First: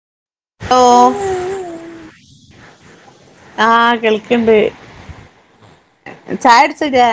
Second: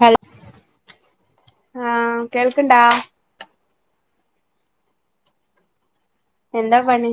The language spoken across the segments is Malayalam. ഹൽ ഓ കേൾക്ക്ണ്ടാ ആഹ് കേൾ ക്ക്ണ്ട് ചായട്ച്ചിലേ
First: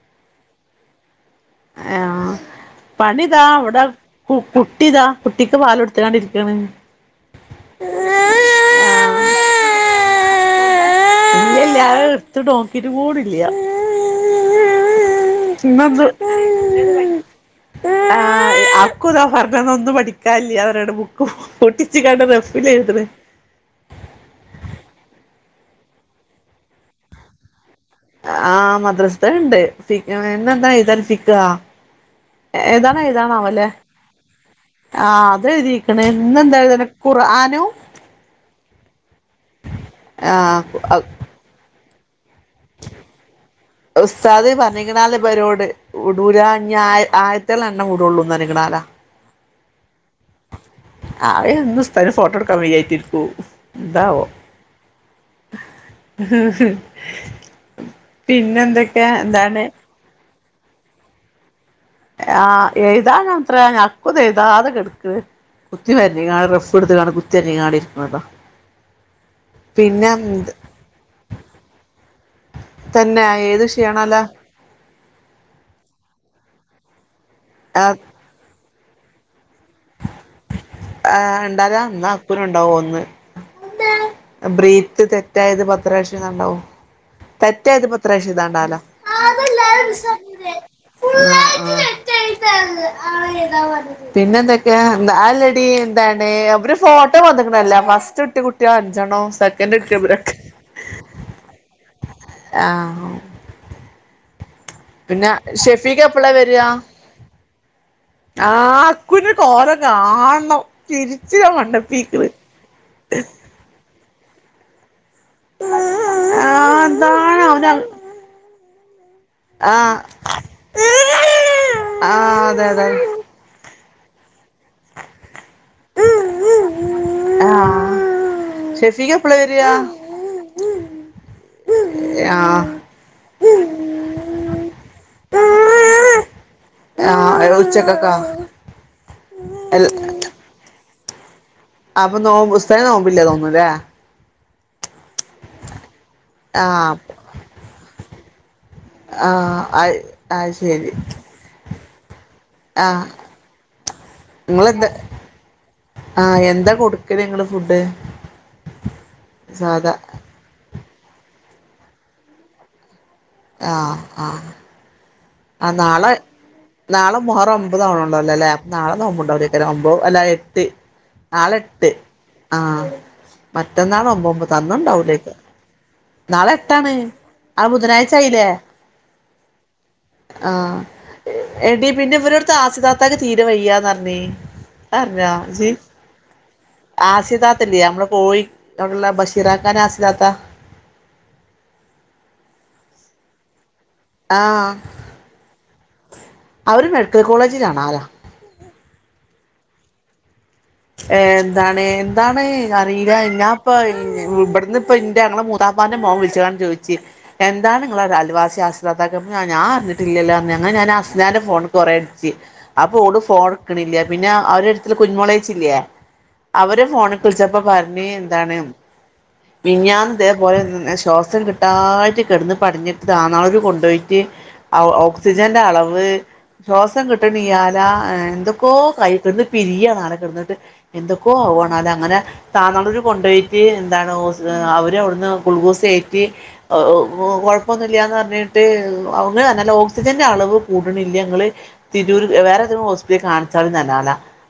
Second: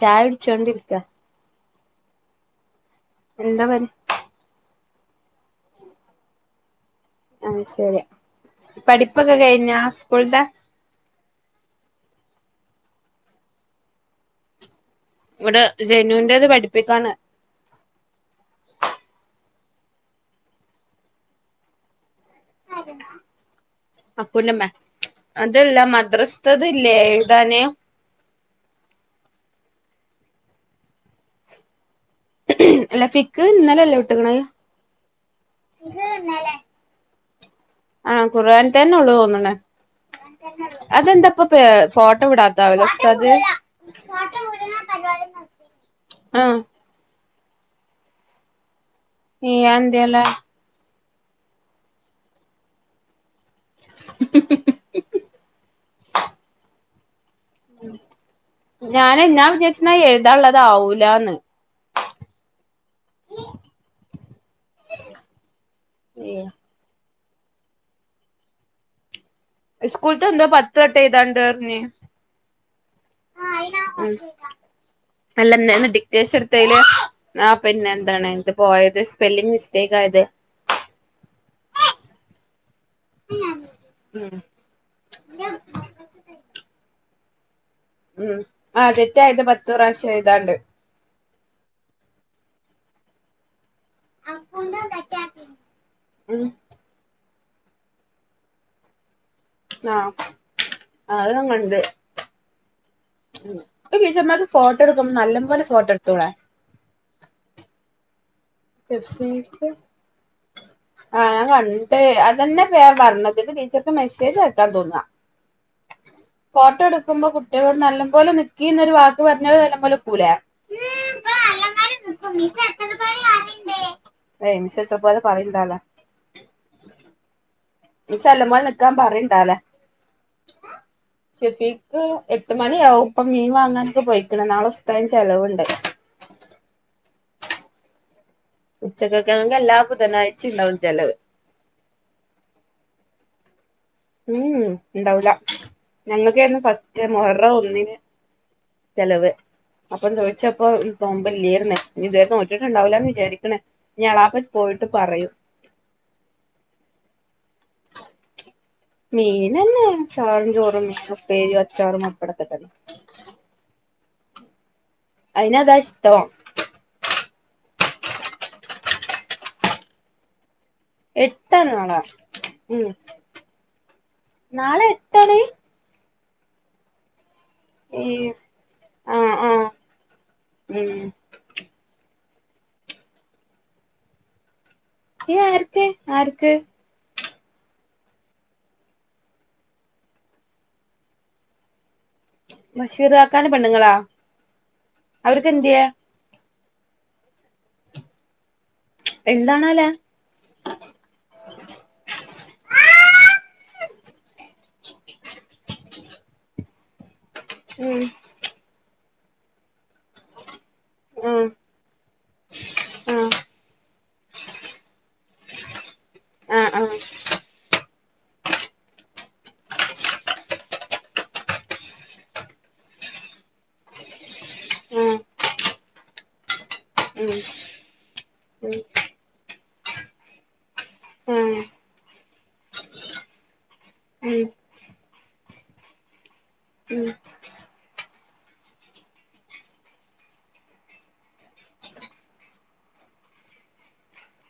ചായട്ച്ചോണ്ടിരിക്കാ ആഹ് പണിതാ എന്താ അവിടെ പണി കു കു കുട്ടി ഇതാ കുട്ടിക്ക് പാല കൊടുത്തിട്ടാണ്ടിരിക്കണ ആഹ ശരിയാ പഠിപ്പൊക്കെ കഴിഞ്ഞാ സ്കൂളന്റൊ ഇല്ലല്ലരും എർത്ത് നോക്കിട്ട് കൂടില്ലയാ ഇവിടെ മ്മ് മ്മ മാ ബ് ജനുന്റേത് പഠിപ്പിക്കാണ് ആ അക്ദാ ഫർ അന്നൊന്നും പഠിക്കാില്ലേ അവരടെ ബുക്ക് പൊട്ടിച്ചച്ച് കണ്ടത് അപ്പന്നമ്മ അതല്ല മദ്രസത്തത് ഇല്ലേ എഴുതാനേ ആഹ മദ്രസത്തെ ഉണ്ട് ഇന്ന് എന്നെന്താ എഴുതാൻ ഫിക്ഹ ഏതാണോ അല്ല ഫിക്ക് ഏതാണാവല്ലെ ഇന്നലെല്ലേ വിട്ട്ക്ക്ണത് ആ അത് എഴുതിക്കണ് ഇന്ന എന്താനീ ഖുർ ഹാണോ ആഹ കുഖർആൻ തന്നെ ഉള്ളത് തോന്നണേ അതെന്താപ്പ പേ ഫോട്ടോ വിടാത്താവലെ ഉസ്താദ് ഫോട്ടോ ഉസ്സാദ് വിട്ണ പറഞ്ഞിക്കണല് പരിപാടി പരോട് നിർത്തി. വിടൂലാ ആഹ് ഞാ ആ ആയിരത്തി എറ്റല്ല എണ്ണ കൂടുള്ളൂന്ന നനങ്ങണാലാ ആ എന്തേലിയോ ആ എന്ന് ഉസ്താദിന് ഫോട്ടോ എടുക്കാൻ വൈായിട്ടിരിക്കു ദാവ ഹ് ഹ്ഹ ഞൻഞാ എന്താണ് വിചാരിച്ചിരിക്കണേ എഴുതാനുള്ളത്ാവൂലന്ന് ആ് എഴുതാത്ര അക്കുത എഴുതാതെ കെടുക്ക കുത്തി മരഞ്ഞങ്ങട് റഫ് എടുത്ത കാാണ് കുത്തി അഞ്ഞങ്ങടി ഇരിക്കുന്നതോ സ്കൂള ത എന്ത പത്ത് തട്ട എതാണ്ട്ഞ്ഞ തന്നെ ഏത് ഉ വിഷയാണോല്ലോ അല്ല ഡിക്റ്റേഴ്സ് എടുത്തതില് ആ പിന്നെ എന്താണ് എന്ന്ത് പോയത് സ്പെല്ലിങ് മിസ്റ്റേക്ക് ആയത് ആ ഉണ്ടാല എന്ന അക്കുനു ഉണ്ടാവ ഉം ബ്രീത്ത് തെറ്റായത് പത്രക്ഷണ്ടാവോതെ തെറ്റായത് പത്രക്ഷം ഉം യെതാണ്ടാലോ ആ തെറ്റായത് പത്ത് പ്രാവശ്യം എഴുതാണ്ട് ഫുള്ളൈറ് ച ച പിന്നെ എന്തൊക്കെയാ ആല്ലടി എന്താണ് ഉം അവര് ഫോട്ടോ വ അങ്ങനല്ല ഫസ്റ്റ് കുട്ട കുുട്ടിയോ അഞ്ചെണോ സെക്കൻഡ് ആ ഒക്ടോബർക്കെ അത് ഞാൻ കണ്ട് ആഹ നമ്മത് ഫോട്ടോ എടുക്കും നല്ല പോോലെ ഫോട്ടോ എടുത്തോളാ എപ്പളാ വരിക ആഹ് അക്കുന്റെ സ്പിസിപ്സ് കോലം കാണണം ആ ചിരിച്ച് ഞൻ ഞാൻ കണ്ട മണ്ടപ്പിക്കണ് അതന്നെഫെ പറഞ്ഞിട്ട് ടീച്ചർക്ക് മെസ്സേജ് ആക്കാൻ തോന്നാം ഫോട്ടോ ആഹ് എടുക്കുമ്പോ എന്താണ് അവന് കുട്ടികളോട് നല്ല പോോലെ നിക്കിന്നൊരു വാ പറഞ്ഞേദ് യെല്ലെപോലും ആഹ് ഒക്കൂല്ല ആഹ് അതെ അതെ ടെ ഏ ഇനിിഷ ഇത്ര പോലെ പറയ ഉം ഉ ഉആ മി സല്ലമൽ നിക്കാൻ പറണ്ട അല്ലേ ഷെഫീക്ക് എട്ട് ആഹ് മണിയാാവും ഇപ്പ മീൻ വാങ്ങാൻ ഇപ്പൊ പോയിക്കണ്. നാള ഉസ്താദിന് ചെലവുണ്ട് ആഹ ഉച്ചകക്ക ഉച്ചക്കൊക്കെണെങ്കിൽ എല്ലാ ബുധനാഴ്ച ഉണ്ടാവും ചെിലവ് അപ്പൊ നോമ്പ ഉസ്താ ദിന നോമ്പില്ലേ തോന്നുന്നല്ലേ ഉംഉം ഉണ്ടാവല ഞങ്ങൾക്കർന്നു ആഹ് ഫസ്റ്റ് മുഹറം ഒന്നിന് ചെലവ് ആഹ് അത് അപ്പം അത് ചോദിച്ചപ്പോൊ ശരി നോമ്പല്ലരുന്ന ഇീതുോവരെ നോറ്റ് ആഹ് ട്ടുണ്ടാവൂലന്ന് വിചാരിക്കണ ഞാളാപ്പ പോയിട്ട് പറയു ആഹ എന്താ കൊടുക്കല് നിങ്ങള് ഫുഡ് മീനന്നെ സാധാ ചാറും ചോറും മീ പേരിും അച്ചാറും പപ്പടകോതന്നെ ആ ആ അയിനതാ നാളെ ഇഷ്ടം നാളെ മുഹറ ഒമ്പത് ആവണലോ ലേ നാള നോബു ഉണ്ടാവൂലേക്കാരം ക്കമ്പോ അല്ല ട്ട് എട്ടാണ് നാളെട്ട് ആള് ആഹ് ഉം മറ്റന്നാള് ഒമ്പവുമ്പോ നാളെ തന്നണ്ടാവൂലേയ്ക്ക എട്ടാണ് നാളെ എട്ടാണ് ആ ഏ ബുധനാഴ്ചായിലേ ആഹ് ആഹ് ആ ഉം എടീ പിന്നെ ഇവരോട്ത്തെ ആസ്യ താത്താക്ക് തീരെ വയ്യാന്നറഞ് അതർഞ്ഞോ ഈ ഇജ് ആർക്ക് ആർക്ക് ആസ്യ താത്തല്യേ നമ്മളെ കോഴി അവിടെള്ള ബഷീറാക്കാന്റെ ആസ്യ താത്താ ബഷീറാക്കാന്റെ പെണ്ണ്ങ്ങളാ ആഹ് അവർക്ക് എന്ത്യെ? അവര് മെഡിക്കൽ കോളേജിലാണാ ലാ എന്താണാലാ? ഏഹ് എന്താണ് എന്താണ് അറീല ഞാ ഇപ്പ ഇബട്ന്ന്പ്പ ഇന്റെ ഞങ്ങളെ മൂത്താ പ്പാന്റെ മോൻ വിളിച്ച്ങ്ങാണ്ട് ചോയ്ച്ച് എന്താണ് ഉം ഇങ്ങളൊരു അയൽവാസി ആസ്യ താത്താക്ക് അപ്പൊ ഞാ ഞാൻ അറിഞ്ഞി ട്ടില്ല്യല്ലോ പറഞ് അങ്ങനെ ഞാൻ അസ്നാന്റെ ഉം ഫോൺക്ക് കൊറേ അടിച്ച് അപ്പൊ ഓള് ഫോൺ ഇട്ക്കണില്ല്യ പിന്നെ അവരട്ത്ത്ള്ള കുഞ്ഞുമോളെ ചില്ല്യേ ആഹ് അവരെ ആഹ് ഫോണ്ക്ക് വിളിച്ചപ്പോ പറഞ്ഞ് എന്താണ് മിൻഞാന്ന് ഇതേപോലെ ശ്വാസം കിട്ടായിട്ട് കെടന്ന് പെടഞ്ഞിട്ട് താനാളൂര് കൊണ്ടോയിട്ട് ആ ആഹ് ഓക്സിജന്റെ അളവ് ശ്വാസം ആഹ് ഉം കിട്ടണില്ല്യാലാ ഏ എന്തൊക്കോ കൈ ക്കെടന്ന് പിരിയാണ് എന്നിട്ട് എന്തൊക്കോ ഉം ആഹ് ആവാണ് അ അങ്ങനെ താനാളൂരു കൊണ്ട് പോയിട്ട് എന്താണ് ഉം ഹോസ് അവര് - ന്ന് ഗ്ലുക്കോസ് കേറ്റി ഉം കൊഴപ്പൊന്നൂല്ല്യാന്ന് പറഞ്ഞിട്ട് [unintelligible] അവർ ഓക്സിജൻ- ക്സിജന്റെ അളവ് കൂടണില്ല്യ നിങ്ങള് തിരൂര് വേറെതേലും ഹോസ്പിറ്റലിൽ കാണിചോളി നല്ലാല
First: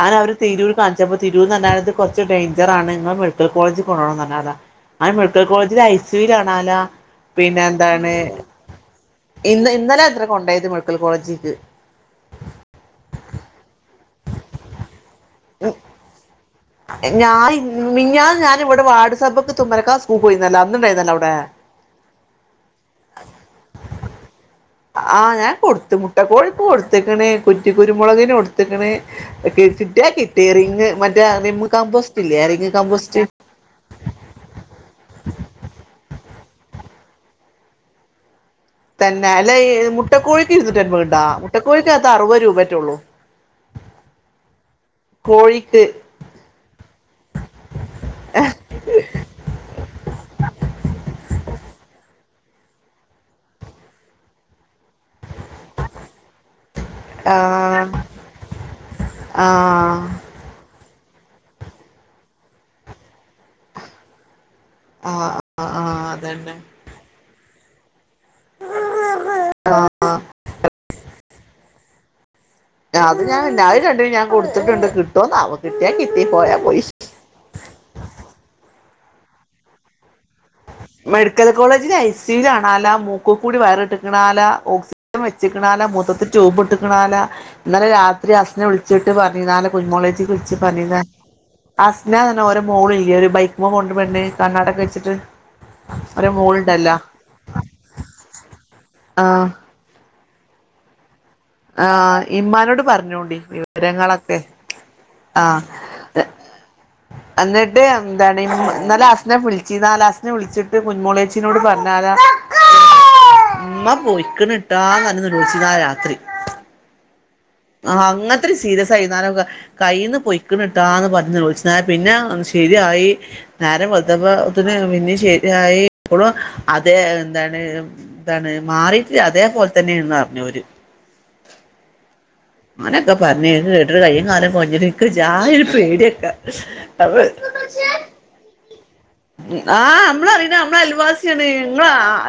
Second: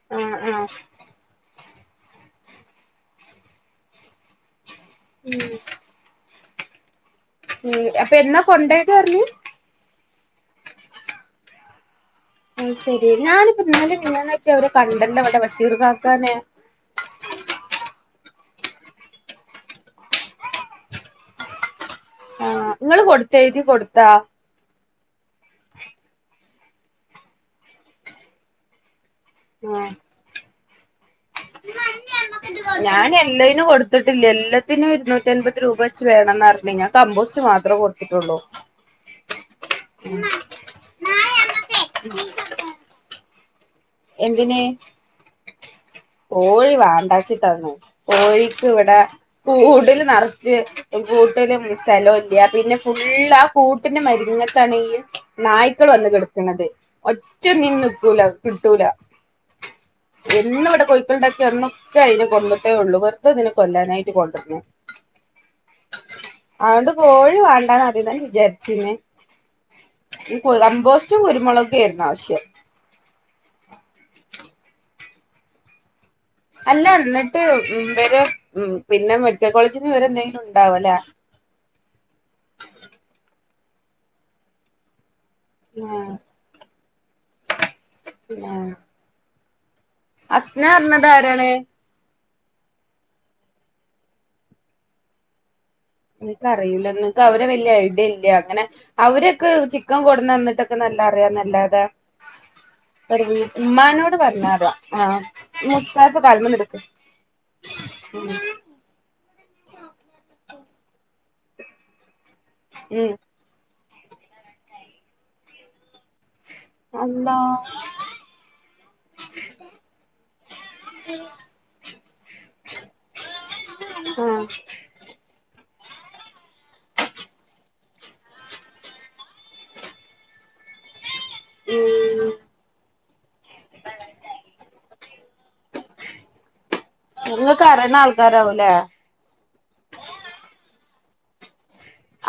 അങ്ങന അവര ആഹ് ആഹ് തിരൂർ കാണിച്ചപ്പോ തിരൂർ പറഞാന്നത് കുറച്ച് ഡേഞ്ചർ ആണ് നിങ്ങള് മെഡിക്കൽ കോളേജ് കൊണ്ടോണം നന്നാതാ അങ്ങനെ ഉം മെഡിക്കൽ കോളേജില് ഐ സി യുവിലാണാല്ല പിന്നെ ഉം എന്താണ് അപ്പൊ എന്നാ കൊണ്ടേയത് പറഞ്ഞ് ഇന്ന് ഇന്നലെ അത്ര- ഇപ്പൊ കൊണ്ടായത് മെഡിക്കൽ കോളേജിക്ക് അത് ശരി ഞാനിപ്പോ ഇന്നലേ മെനഞ്ഞാന്നോക്കെ അവരെ കണ്ടല്ലോ നമ്മടെ ബഷീർ കാക്കാനെ മിനിഞ്ഞാന്ന് ഞാനിവിടെ വാർഡ്‌ സഭക്ക് തുമരക്കാ സ്കൂളി പോയിരുന്നല്ലോ അന്ന് ഉണ്ടായിരുന്നല്ലോ അവിടെ ആഹ് ഇങ്ങള് കൊടുത്തോ എഴുതി കൊടുത്താ ആ ഞാൻ കൊടുത്ത് മുട്ട കോഴിക്ക് കൊടുത്തെക്കണ് കുറ്റി കുരുമുളകിന് കൊടുത്തെക്കണ് കി ആഹ് കിട്ടിയാ കിട്ടി റിങ് മറ്റേ റിങ്ങ് മറ്റേ റിംമ് കമ്പോസ്റ്റിക് ഇല്ലേ റിങ് ഞാൻ കമ്പോസ്റ്റ് എല്ലായ്‌നും കൊടുത്തിട്ടില്ല എല്ലാത്തിനും ഇരുന്നൂറ്റി അൻപത് രൂപ വെച്ച് വേണം എന്നാ പറഞ്ഞെ - ഞാൻ കമ്പോസ്റ്റ് മാത്രേ കൊടുത്തിട്ടുള്ളൂ തന്നെ അല്ലേ മുട്ട കോഴിക്ക് ഇരുന്നൂറ്റി അമ്പത് ഇണ്ടാ മുട്ടക്കോഴിക്കകത്ത് അറുപത് രൂപ മറ്റേ ഉള്ളൂ എന്തിന് കോഴിക്ക് കോഴി വാണ്ടാച്ചിട്ടാനെ കോഴിക്ക് ഇവിടെ കൂടില് നറച്ച് - കൂട്ടിലും സ്ഥലൊയില്ല പിന്നെ ഫുള്ള് ആ കൂട്ടിന്റെ മരുന്നിത്താ [unintelligible] ണെങ്കിൽ നായ്ക്കൾ വന്ന് കിടക്കണത് ഒറ്റ ആഹ് നിന്ന് നിക്കൂല്ല ആഹ് ഇവിടെ കോഴിക്കളുണ്ടാക്കി ഒരെണ്ണോ ഒക്കെ അതിനെ കൊന്നിട്ടെ ഉള്ളൂ വെറുത ഇതിനെ കൊല്ലാനായിട്ട് കൊണ്ട് വന്നു ആഹ് ആഹ് അതന്നെ അതുകൊണ്ട് കോഴി വേണ്ടാന്ന് ആദ്യം തന്നെ ജാരിച്ചീന് കമ്പോസ്റ്റും കുരുമുളകൊക്കെ ആയിരുന്നു ആവശ്യം അത് ഞാൻ അയിന് രണ്ടിനും ഞാൻ കൊടുത്തിട്ടുണ്ട് കിട്ടോന്നാവൊ കിട്ടിയാ കി അല്ല എന്നിട്ട് ഉം വരെ ഉം പിന്നെ മെഡിക്കൽ കോളേജിന്ന് വിവരെന്തായി മെഡിക്കൽ കോളേജിൽ ഐസിയുൽ ആണാല മൂക്കി കൂടി വയറിട്ടുക്കണാല ഓക്സി മം വെച്ചിക്കിണാല്ല ആഹ് മൂത്രത്തിൽ ട്യൂബ് ഇട്ടിക്ക്ണാല ഇന്നലെ രാത്രി അസ്ന ആഹ് വിളിച്ചിട്ട് പറഞ് കുഞ്ഞുമോളെ ഇജ്ജ് വിളിച്ചു അസ്ന പറഞ്ഞീല പറഞ്ഞത് ആരാണ് അസ്ന ഓരെ മോൾ ഇല്ല്യേ ഒരു ബൈക്ക്മ്മ പോണൊരു പെണ്ണ് കണ്ണടൊക്കെ വെച്ചിട്ട് ഓരോ നിക്കറിയില മോളുണ്ടല്ലോ നിക്ക് അവരെ വലിയ ഐഡിയ ഇല്ല്യ അങ്ങനെ ആഹ് അവരുക്ക് ചിക്കൻ കൊട് ന്നങ്ങോട്ടൊക്കെ നല്ല അറിയാവുന്ന ല്ലാലെ ആഹ് ഇമ്മാനോട് ഒരു പറഞ്ഞോണ്ടി വീടി ഉമ്മാനോട് വിവരങ്ങളൊക്കെ പറഞ്ഞാത ആ മൂത്തു [unintelligible] അന്നിട്ട് എന്താണീ മ് ന്നലെ അസ്നാം വിളിച്ചീ ന്നാലാ അസ്ന വിൾ ൾളിച്ചിട്ട് മുന്മോളേച്ചീനോട് പറഞ്ഞാരാ ഉം ഉമ്മ പോയിക്ക്ണ് ട്ടാ ന്ന്പറഞ്ഞ്ന്നിര് വിളിച്ച് ന്നാരാത്രി അ ആഹ് അങ്ങൻത്തൊരു സീരിയസ്സായിന്ന് [unintelligible] കയ്യിന്ന് പൊയ്ക്ക്ണട്ടാന്ന് പറഞ്ഞ് വിൾച്ച്താ പിന്നെ ശെരിയായി നേരം വെളുത്തപ്പ ആഹ് ത്തേന് പിന്നെ ശരിയായി അപ്പോഴും അതേ എന്താണ് എന്താണ് മാറിട്ട് അതേപോലെ തന്നെയന്ന് പറഞ്ഞു ഓര് ഊം ഓനൊക്കെ പറഞ്ഞങ്ങ് കേട്ടിട്ട് കയ്യും കാലും കൊയ്ഞ്ഞ്ട്ട് ക്ക് ച്ഛായ ഒരു പേടിയൊക്കെ നിങ്ങക്കരേണ ആൾക്കാരാവുംലേ ആ അമ്മ്ളറിയണ അമ്ളെ അയൽവാസിയാണ്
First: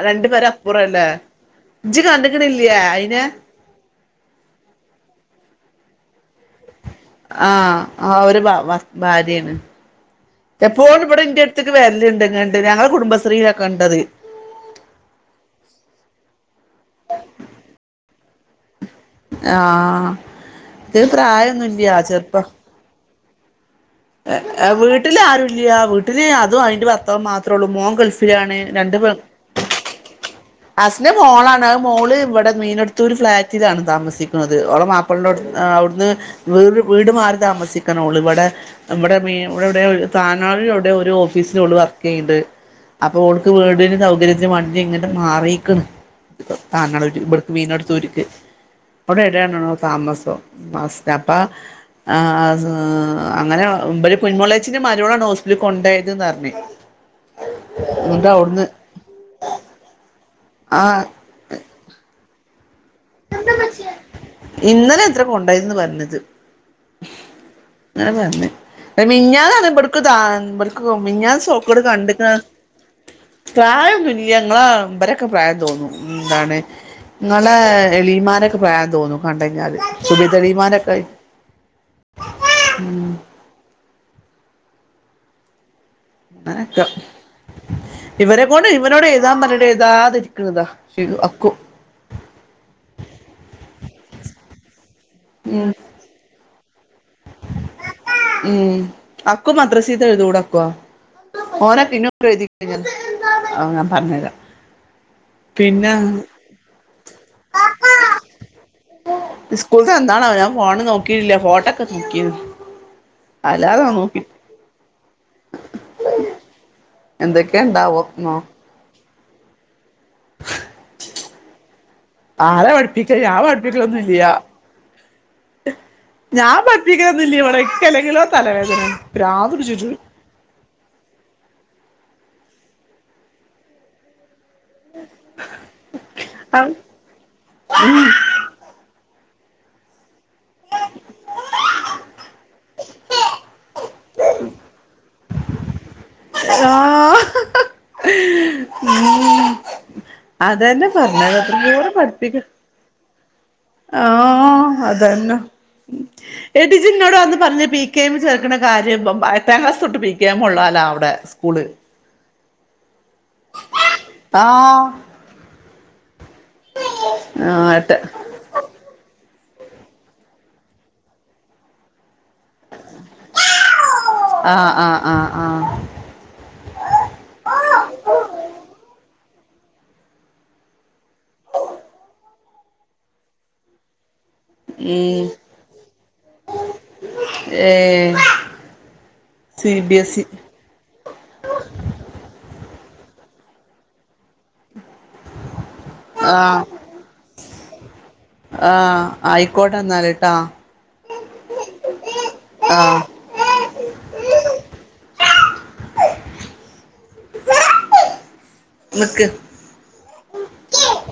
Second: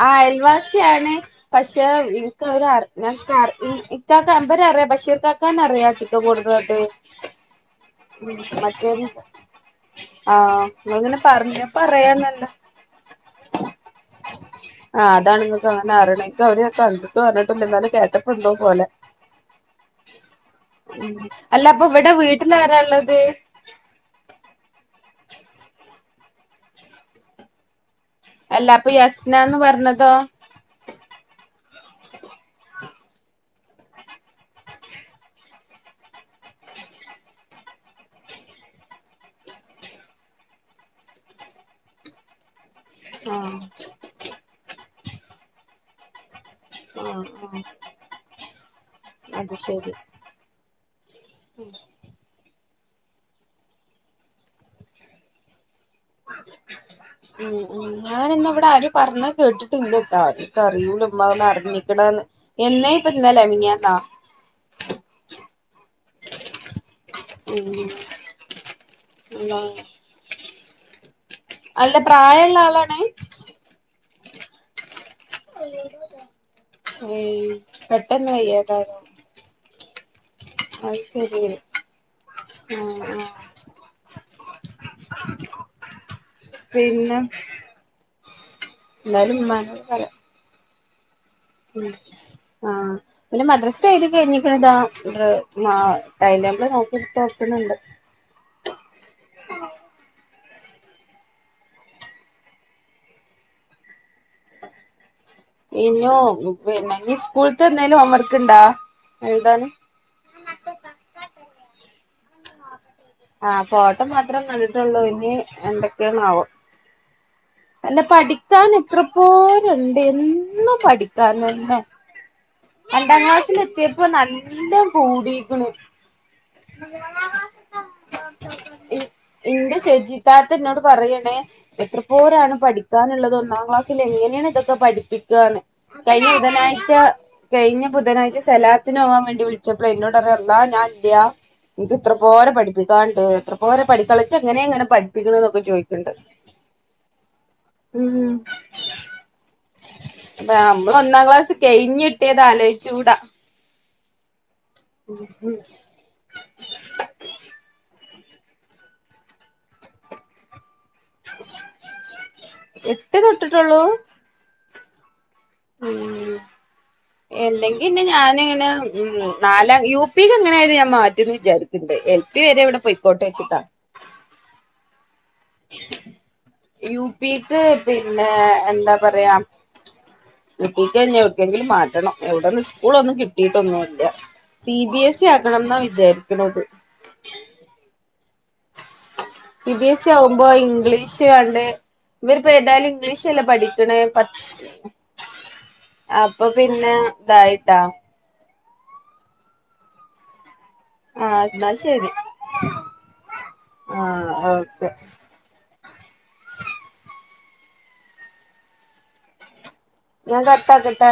ആ അയൽവാസിയാണ് പക്ഷേ ഇജ്ജ് ഇൻക്ക് കണ്ടക്കണില്ലേ അവരെ അറ് ഞാൻ അയിനെ കാറ് ഇൻഇക്കാക്ക ഇമ്പരെ ക്കറിയാ ബഷീറ്ക്കാക്കാനറിയാ ചിക്കകൊടുത്തതൊട്ട് ആ ആ ഒര് ഭ ഭർ ഭാര്യാണ് ആഹ് എപ്പോഴും നിങ്ങളിങ്ങനെ ഇവ്ടെ ഇന്റെ അടുത്തേക്ക് പറഞ്ഞപ്പോ അറിയാന്നല്ല വരല്ണ്ട്ങ്ങണ്ട് ഞങ്ങള കുടുംബശ്രീയിലൊക്കെ ഉണ്ടത് ആ അതാണ് ഇങ്ങക്ക് അവനെ ആറീണെ ഇക്ക ഒരീസം അവര്ത്ത് പറഞ്ഞിട്ട്ണ്ട് എന്നാലും കേട്ടപ്പൊ എന്തോ പോലെ ആഹ് ഇത് അല്ല അപ്പൊ പ്രായൊന്നുല്ല ഇവ്ടെ ചെറുപ്പ വീട്ടിൽ ആരാള്ളത് ഇല്ല്യാ വീട്ടില് അതും അയിൻ്റെ ഭർത്താവും മാത്രേള്ളൂ മോൻ ഗൾഫ് ലാണ് അല്ല അപ്പൊ രണ്ട് പെ യസ്നാന്ന് പറഞ്ഞതോ അസ്സ്ന്റെ മോളാണ് മോള് ഇവടെ മീനടുത്തൊരു ഫ്ലാറ്റിലാണ് താമസിക്കുന്നത് ഓളെ മാപ്പിളോട് അ അവിടുന്ന് വെറ് വീട് മാറി താമസിക്കണോള് ഇവടെ നമ്മടെ വീ ഇവിടെവിടെയോ താനാവിഎവ്ടെയോ ഒരു ഓഫീസിലോള് വർക്ക് ചെയ്യ്ണ്ട് അപ്പൊ ഓടുക്ക് ആഹ് വീടിനും സൗകര്യത്തിനും വേണ്ടിട്ട് ഇങ്ങ്ട് മാറീക്ക്ണ് ത് താൻനാടൊര് ആഹ് ഇവ്ട്ക്ക് ആഹ് വീട്നട്തൊരു ക്ക് അത് അവ്ടെഏടണ്ടോണുണ് ശരി താമസൊ പാസ്റ്റപ്പ ആ ആ സ്അ അങ്ങനെഒ ഉം മ്പര്കുഞ്ഞ്മോളേച്ചീടെ മര്വോളാണോ ഹോസ്പ്പില് ഉം ഉം എന്നിട്ട് ഞാനിന്നിവിടെ അവിടുന്ന് ആര് പറഞ്ഞ് കേട്ടിട്ടില്ല്യട്ടാ ട്ടറിയൂല ആഹ് ഉമ്മാർഞ്ഞാ അടങ്ങിനിക്കണാന്ന് ഇന്നലെ എത്ര കൊണ്ടായിന്ന് പറഞ്ഞത് ഉം ഞാമ്പർഞ്ഞ് ഏ മിൻഞ്ഞാന്നാന്ന്പെട്ക്ക്താപെട്ക്കു മിൻഞ്ഞാ സോക്കട് അല്ല കണ്ട്ക്കാ പ്രായള്ള ആളാണ് പ്രായൊന്നുല്ല്യേ ഞങ്ങളെ ബരൊക്കെ പ്രായം തോന്ന്ന്നു ന്താണ് ഏയ് ഇങ്ങളെ പെട്ടെന്ന് ബീമാരെക്കെ പ്രായന്തോന്ന്ന്നു കണ്ട് കഴ്ഞ്ഞാല് അയ് ശെരിയാണ് ആ ആ പിന്നെ ഇവനെക്കൊണ്ട് ഇവനോട് എന്തായാലും എഴുതാമ്പറഞിട്ട് ഉമ്മാനോട് പറയാം എഴുതാതിരിക്കുന്നതാ ചെയ്തു ആ ഉം ആ പിന്നെ മദ്രസ്സ എയ്തിക്കയ്ഞ്ഞിക്കണ്താ ദ് ഉം മ അയ്ൻ്റെ മെനോക്കിട്ടോക്കണുണ്ട് ഊം അക്കു മദ്രസീത്തെഴുതൂടക്വോ ഓനെ പിന്നോഴുതിക്കഴിഞ്ഞ ഹ ഞാൻ പറഞ്ഞു തരാം ഈനു പിന്നെ നിസ്കൂൾത്തെ എന്തേലും ഹോം വർക്ക് ഇണ്ടോ സ്കൂൾത്തെ എന്താണാവോ ഞാൻ ഫോണ് നോക്കിയില്ല പോട്ടെ ആഹ് ഫോട്ടോ നോക്കി മാത്രം കണ്ടിട്ടുള്ളൂ ഇനി എന്തൊക്കെയാണാവോ എന്തൊക്കെയ അല്ല ഉണ്ടാവോ എന്നോ പഠിത്താണിത്ര പാടെണ്ട് എന്നും പഠിക്കാനെന്നെ ആരാ പഠിപ്പിക്ക രണ്ടാം ഞാൻ ക്ലാസ്സിലെത്തിയപ്പോ പഠിപ്പിക്കലൊന്നുംല്ല നല്ല കൂടീക്കണു ഞാൻ പഠിപ്പിക്കലൊന്നുംല്ല ഇവിടെ ഇക്ക് അല്ലെങ്കിലോ തലവേദന ഇ പ്രാന്ത് ഇന്റെ പിടിച്ചിട്ട് സജിത്താത്ത ഇന്നോട് പറയ്യാണേ എത്ര പോരാണ് പഠിക്കാനുള്ളത് ഒന്നാം ക്ലാസ്സിൽ എങ്ങനെയാണ് ഇതൊക് പഠിപ്പിക്കന്ന് കഴി ബുധനാഴ്ച കഴിഞ്ഞ ബുധനാഴ്ച സലാത്തിന് പോകൻ വേണ്ടി വിളിച്ചപ്പോ എന്നോട്റല്ലാ ഞാൻല്ലയാ എനിക്ക് ഇത്ര പോരെ പഠിപ്പിക്കാണ്ട് എത്ര പോ പഠിക്കളൊക്കെ എങ്ങനെയ എങ്ങനെ പഠിപ്പിക്കണ എന്നൊക്കെ ചോദിക്കണ്ട് ആഹ് ഉം ഉ അ അതന്നെ നമ്മള് ഒന്നാം പറഞ്ഞത് ക്ലാസ് കഴിഞ്ഞിട്ടിയത് ആലോചിച്ചൂടാ ആ അതന്നെ എഡിജിനോട് വന്ന് പറഞ്ഞ പ ചേർക്ക കാര്യം എത്താം ക്ലാസ് തൊട്ട് പിിക്കുക ഉള്ളാലോ അവിടെ സ്കൂള് എട്ട് തട്ടിട്ടുള്ളൂ ആഹ് ഉ ആഹ് എട്ട് എല്ലെങ്കിന്ന ഞാന ഇങ്ങനെ ഉ നാലാം യു പിക്ക് എങ്ങനെയ ആരുന്നു ഞാൻ മാറ്റന്ന് വിചാരിക്കണ്ട് എൽ പി വരെ ഇവിടെ പൊയിക്കോട്ട് വെച്ചിട്ടാണ് ആഹ് ആ ആഹ് യു പിക്ക് പിന്നെ ആഹ് എന്താ പറയാ നക്ക കഴിഞ്ഞ എർക്കെങ്കിലും മാറ്റണം എവിടെന്ന് സ്കൂള ഒന്നും കിട്ടീട്ടൊന്നുംല്ല സി ബി എസ് ഉം സ ആകണം എന്നാ വിചാരിക്കത് ഏ സി ബി എസ് സി ആവുമ്പോ ഇംഗ്ലീഷ് കണ്ട് ഇവര്പ്പോ എന്തായാലും ഇംഗ്ലീഷല്ല പഠിക്കണ പ അപ്പൊ പിന്നെ ഇതായി ട്ട ആഹ ആയിക്കോട്ടെ എന്നാല കേട്ടാ ആഹ അാ ശരി ആഹ് ആഹ ഓക്കെ മക്ക് ഞാൻ കറത്ത ആാക്കട്ടെ